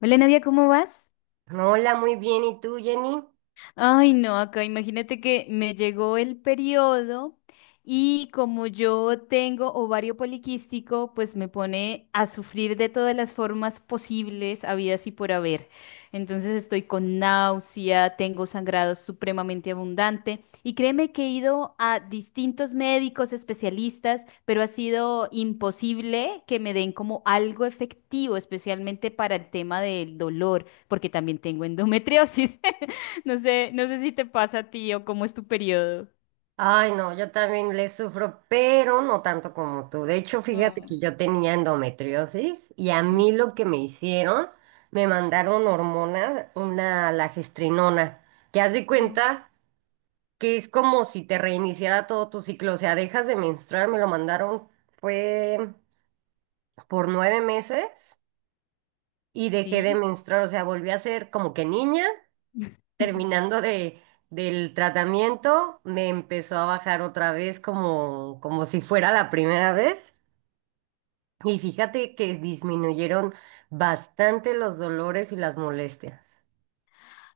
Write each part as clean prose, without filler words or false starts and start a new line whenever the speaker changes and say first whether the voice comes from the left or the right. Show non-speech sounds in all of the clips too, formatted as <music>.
left: Hola Nadia, ¿cómo vas?
right: Hola, muy bien. ¿Y tú, Jenny?
left: Ay, no, acá imagínate que me llegó el periodo y como yo tengo ovario poliquístico, pues me pone a sufrir de todas las formas posibles, habidas y por haber. Entonces estoy con náusea, tengo sangrado supremamente abundante y créeme que he ido a distintos médicos especialistas, pero ha sido imposible que me den como algo efectivo, especialmente para el tema del dolor, porque también tengo endometriosis. <laughs> No sé, no sé si te pasa a ti o cómo es tu periodo.
right: Ay, no, yo también le sufro, pero no tanto como tú. De hecho, fíjate que
left: Mm.
right: yo tenía endometriosis y a
left: Mm.
right: mí lo que me hicieron, me mandaron hormona, una lagestrinona, que haz de
left: Oh.
right: cuenta que es como si te reiniciara todo tu ciclo. O sea, dejas de menstruar, me lo mandaron, fue por 9 meses y dejé de
left: Sí.
right: menstruar. O sea, volví a ser como que niña
left: <laughs>
right: terminando de, del tratamiento, me empezó a bajar otra vez como, como si fuera la primera vez. Y fíjate que disminuyeron bastante los dolores y las molestias.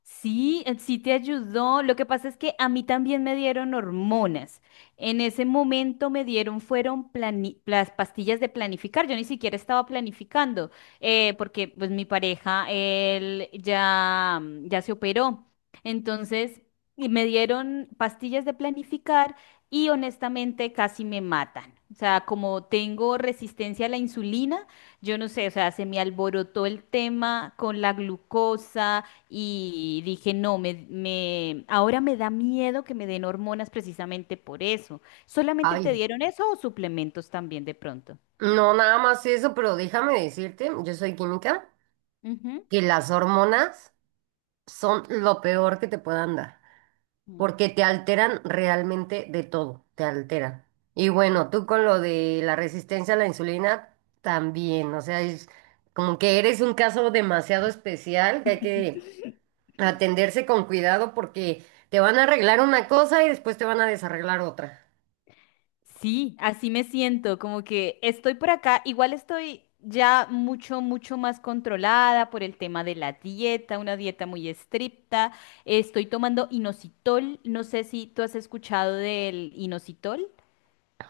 left: Sí, sí te ayudó. Lo que pasa es que a mí también me dieron hormonas. En ese momento me dieron, fueron las pastillas de planificar. Yo ni siquiera estaba planificando, porque pues mi pareja, él ya, ya se operó. Entonces, y me dieron pastillas de planificar y honestamente casi me matan. O sea, como tengo resistencia a la insulina, yo no sé, o sea, se me alborotó el tema con la glucosa y dije, no, ahora me da miedo que me den hormonas precisamente por eso. ¿Solamente te
right: Ay,
left: dieron eso o suplementos también de pronto?
right: no, nada más eso, pero déjame decirte, yo soy química,
left: Ujú.
right: que las hormonas son lo peor que te puedan dar.
left: Mm,
right: Porque te alteran realmente de todo, te alteran. Y
left: mm.
right: bueno, tú con lo de la resistencia a la insulina también, o sea, es como que eres un caso demasiado especial que hay que atenderse con cuidado porque te van a arreglar una cosa y después te van a desarreglar otra.
left: Sí, así me siento, como que estoy por acá, igual estoy ya mucho, mucho más controlada por el tema de la dieta, una dieta muy estricta. Estoy tomando inositol, no sé si tú has escuchado del inositol.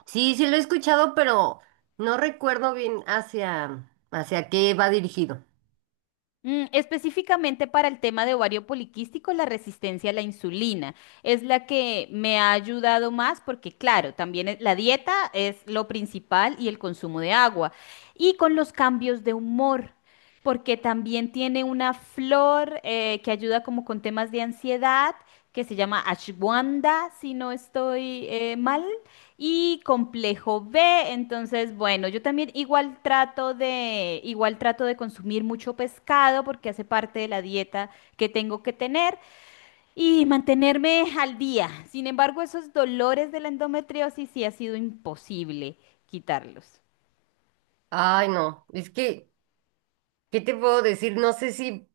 right: Sí, sí lo he escuchado, pero no recuerdo bien hacia qué va dirigido.
left: Mm, específicamente para el tema de ovario poliquístico, la resistencia a la insulina es la que me ha ayudado más porque, claro, también la dieta es lo principal y el consumo de agua. Y con los cambios de humor, porque también tiene una flor que ayuda como con temas de ansiedad, que se llama ashwanda, si no estoy mal y complejo B. Entonces, bueno, yo también igual trato de consumir mucho pescado porque hace parte de la dieta que tengo que tener y mantenerme al día. Sin embargo, esos dolores de la endometriosis sí ha sido imposible quitarlos.
right: Ay, no, es que ¿qué te puedo decir? No sé si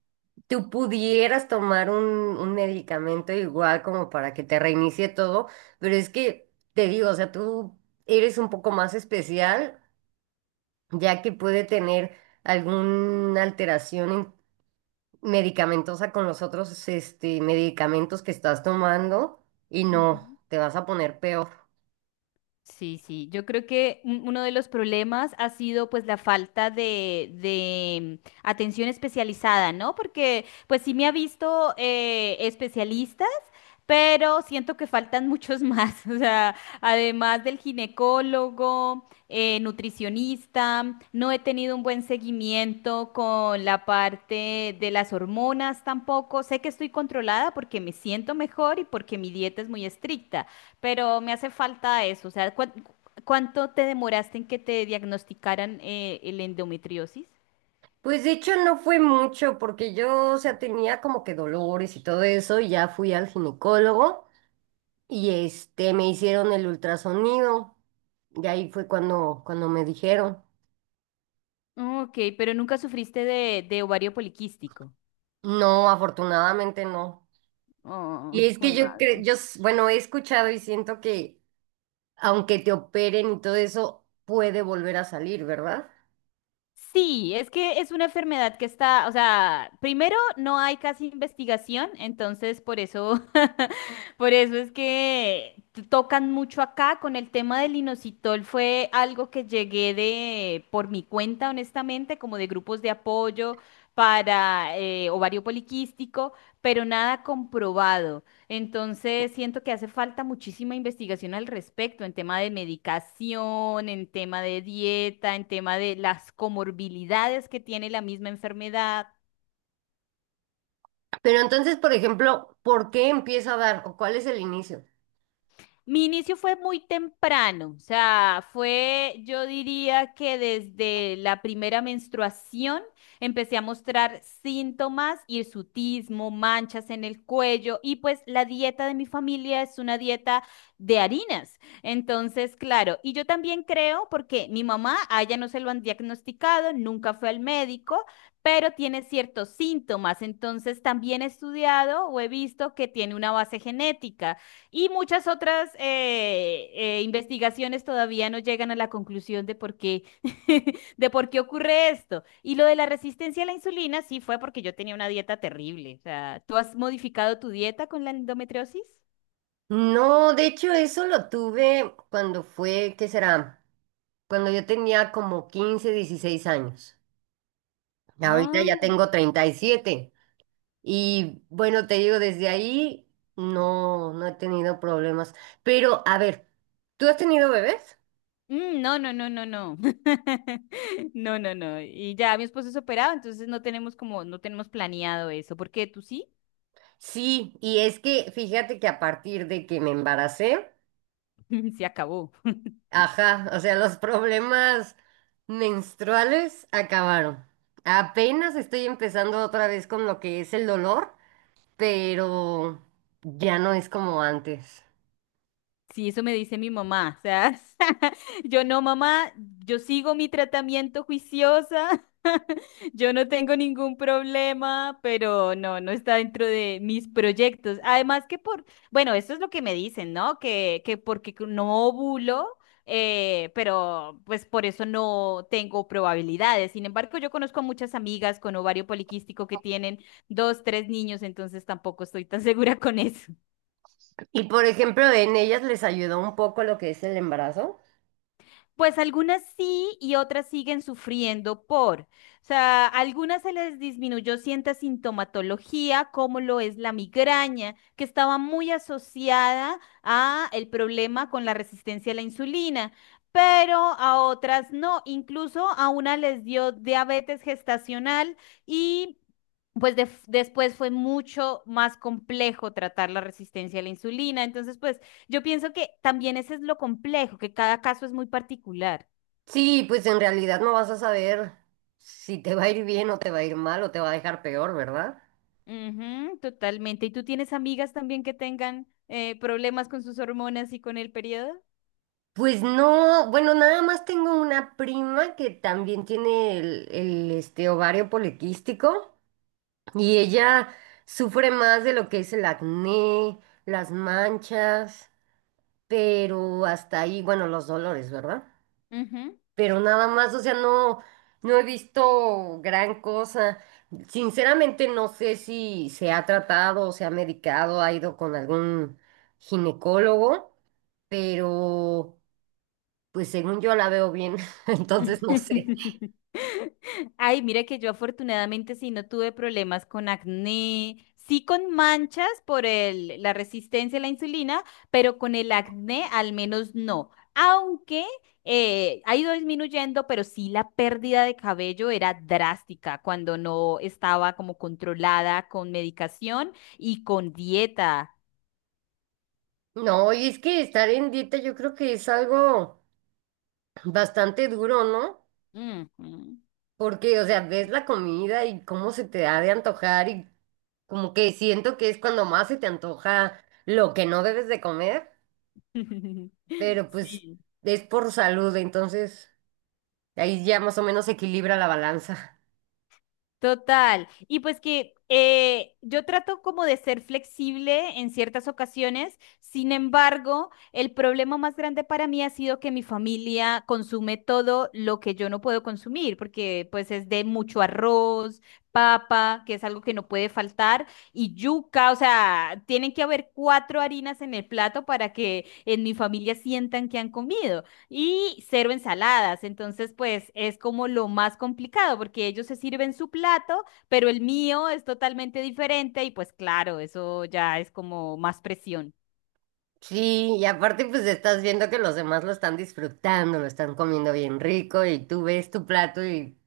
right: tú pudieras tomar un medicamento igual como para que te reinicie todo, pero es que te digo, o sea, tú eres un poco más especial, ya que puede tener alguna alteración en- medicamentosa con los otros este, medicamentos que estás tomando y no,
left: Ujú.
right: te vas a poner peor.
left: Sí, sí, yo creo que uno de los problemas ha sido pues la falta de atención especializada, ¿no? Porque pues sí me ha visto especialistas, pero siento que faltan muchos más, <laughs> o sea, además del ginecólogo, nutricionista, no he tenido un buen seguimiento con la parte de las hormonas tampoco, sé que estoy controlada porque me siento mejor y porque mi dieta es muy estricta pero me hace falta eso. O sea, ¿cuánto te demoraste en que te diagnosticaran el endometriosis?
right: Pues de hecho no fue mucho porque yo, o sea, tenía como que dolores y todo eso y ya fui al ginecólogo. Y este, me hicieron el ultrasonido. Y ahí fue cuando me dijeron.
left: Ok, pero nunca sufriste de ovario poliquístico.
right: No, afortunadamente no. Y
left: Oh,
right: es
left: jue
right: que yo cre-
left: madre.
right: yo, s- bueno, he escuchado y siento que aunque te operen y todo eso, puede volver a salir, ¿verdad?
left: Sí, es que es una enfermedad que está, o sea, primero no hay casi investigación, entonces por eso, <laughs> por eso es que tocan mucho acá con el tema del inositol, fue algo que llegué de por mi cuenta, honestamente, como de grupos de apoyo para ovario poliquístico, pero nada comprobado. Entonces, siento que hace falta muchísima investigación al respecto en tema de medicación, en tema de dieta, en tema de las comorbilidades que tiene la misma enfermedad.
right: Pero entonces, por ejemplo, ¿por qué empieza a dar o cuál es el inicio?
left: Mi inicio fue muy temprano, o sea, fue, yo diría que desde la primera menstruación empecé a mostrar síntomas, hirsutismo, manchas en el cuello y pues la dieta de mi familia es una dieta de harinas. Entonces, claro, y yo también creo porque mi mamá, a ella no se lo han diagnosticado, nunca fue al médico, pero tiene ciertos síntomas. Entonces, también he estudiado o he visto que tiene una base genética. Y muchas otras investigaciones todavía no llegan a la conclusión de por qué, <laughs> de por qué ocurre esto. Y lo de la resistencia a la insulina sí fue porque yo tenía una dieta terrible. O sea, ¿tú has modificado tu dieta con la endometriosis?
right: No, de hecho, eso lo tuve cuando fue, ¿qué será? Cuando yo tenía como 15 16 años. Ahorita ya
left: Ah.
right: tengo 37. Y bueno, te digo, desde ahí no, no he tenido problemas. Pero, a ver, ¿tú has tenido bebés?
left: Mm, no, no, no, no, no. <laughs> No, no, no. Y ya mi esposo es operado, entonces no tenemos como, no tenemos planeado eso, porque tú sí,
right: Sí, y es que fíjate que a partir de que me embaracé,
left: <laughs> se acabó. <laughs>
right: ajá, o sea, los problemas menstruales acabaron. Apenas estoy empezando otra vez con lo que es el dolor, pero ya no es como antes.
left: Sí, eso me dice mi mamá. O sea, <laughs> yo no, mamá, yo sigo mi tratamiento juiciosa, <laughs> yo no tengo ningún problema, pero no, no está dentro de mis proyectos. Además que por, bueno, eso es lo que me dicen, ¿no? Que porque que no ovulo, pero pues por eso no tengo probabilidades. Sin embargo, yo conozco a muchas amigas con ovario poliquístico que tienen dos, tres niños, entonces tampoco estoy tan <laughs> segura con eso.
right: Y por ejemplo, en ellas les ayudó un poco lo que es el embarazo.
left: Pues algunas sí y otras siguen sufriendo por. O sea, algunas se les disminuyó cierta sintomatología, como lo es la migraña, que estaba muy asociada a el problema con la resistencia a la insulina, pero a otras no. Incluso a una les dio diabetes gestacional y pues después fue mucho más complejo tratar la resistencia a la insulina. Entonces, pues yo pienso que también ese es lo complejo, que cada caso es muy particular.
right: Sí, pues en realidad no vas a saber si te va a ir bien o te va a ir mal o te va a dejar peor, ¿verdad?
left: Ujú, totalmente. ¿Y tú tienes amigas también que tengan problemas con sus hormonas y con el periodo?
right: Pues no, bueno, nada más tengo una prima que también tiene el, este, ovario poliquístico y ella sufre más de lo que es el acné, las manchas, pero hasta ahí, bueno, los dolores, ¿verdad?
left: Ujú.
right: Pero nada más, o sea, no, no he visto gran cosa. Sinceramente no sé si se ha tratado o se ha medicado, ha ido con algún ginecólogo, pero pues según yo la veo bien, <laughs> entonces no sé.
left: <laughs> Ay, mira que yo afortunadamente sí no tuve problemas con acné, sí con manchas por el, la resistencia a la insulina, pero con el acné al menos no. Aunque ha ido disminuyendo, pero sí la pérdida de cabello era drástica cuando no estaba como controlada con medicación y con dieta.
right: No, y es que estar en dieta yo creo que es algo bastante duro, ¿no?
left: Ujú.
right: Porque, o sea, ves la comida y cómo se te ha de antojar y como que siento que es cuando más se te antoja lo que no debes de comer.
left: <laughs>
right: Pero pues
left: Sí.
right: es por salud, entonces ahí ya más o menos se equilibra la balanza.
left: Total. Y pues que yo trato como de ser flexible en ciertas ocasiones, sin embargo, el problema más grande para mí ha sido que mi familia consume todo lo que yo no puedo consumir, porque pues es de mucho arroz, papa, que es algo que no puede faltar, y yuca, o sea, tienen que haber cuatro harinas en el plato para que en mi familia sientan que han comido y cero ensaladas. Entonces, pues es como lo más complicado porque ellos se sirven su plato, pero el mío es totalmente diferente y pues claro, eso ya es como más presión.
right: Sí, y aparte pues estás viendo que los demás lo están disfrutando, lo están comiendo bien rico y tú ves tu plato y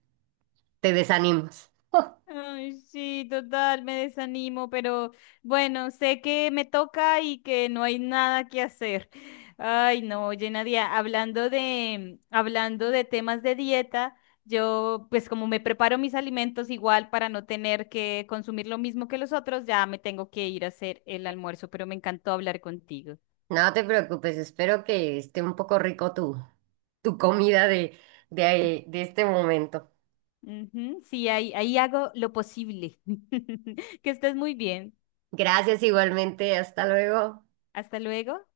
right: te desanimas. <laughs>
left: Ay, sí, total, me desanimo, pero bueno, sé que me toca y que no hay nada que hacer. Ay, no, oye, Nadia, hablando de temas de dieta, yo pues como me preparo mis alimentos igual para no tener que consumir lo mismo que los otros, ya me tengo que ir a hacer el almuerzo, pero me encantó hablar contigo.
right: No te preocupes, espero que esté un poco rico tu, tu comida de este momento.
left: Ujú, sí, ahí, ahí hago lo posible. <laughs> Que estés muy bien.
right: Gracias igualmente, hasta luego.
left: Hasta luego.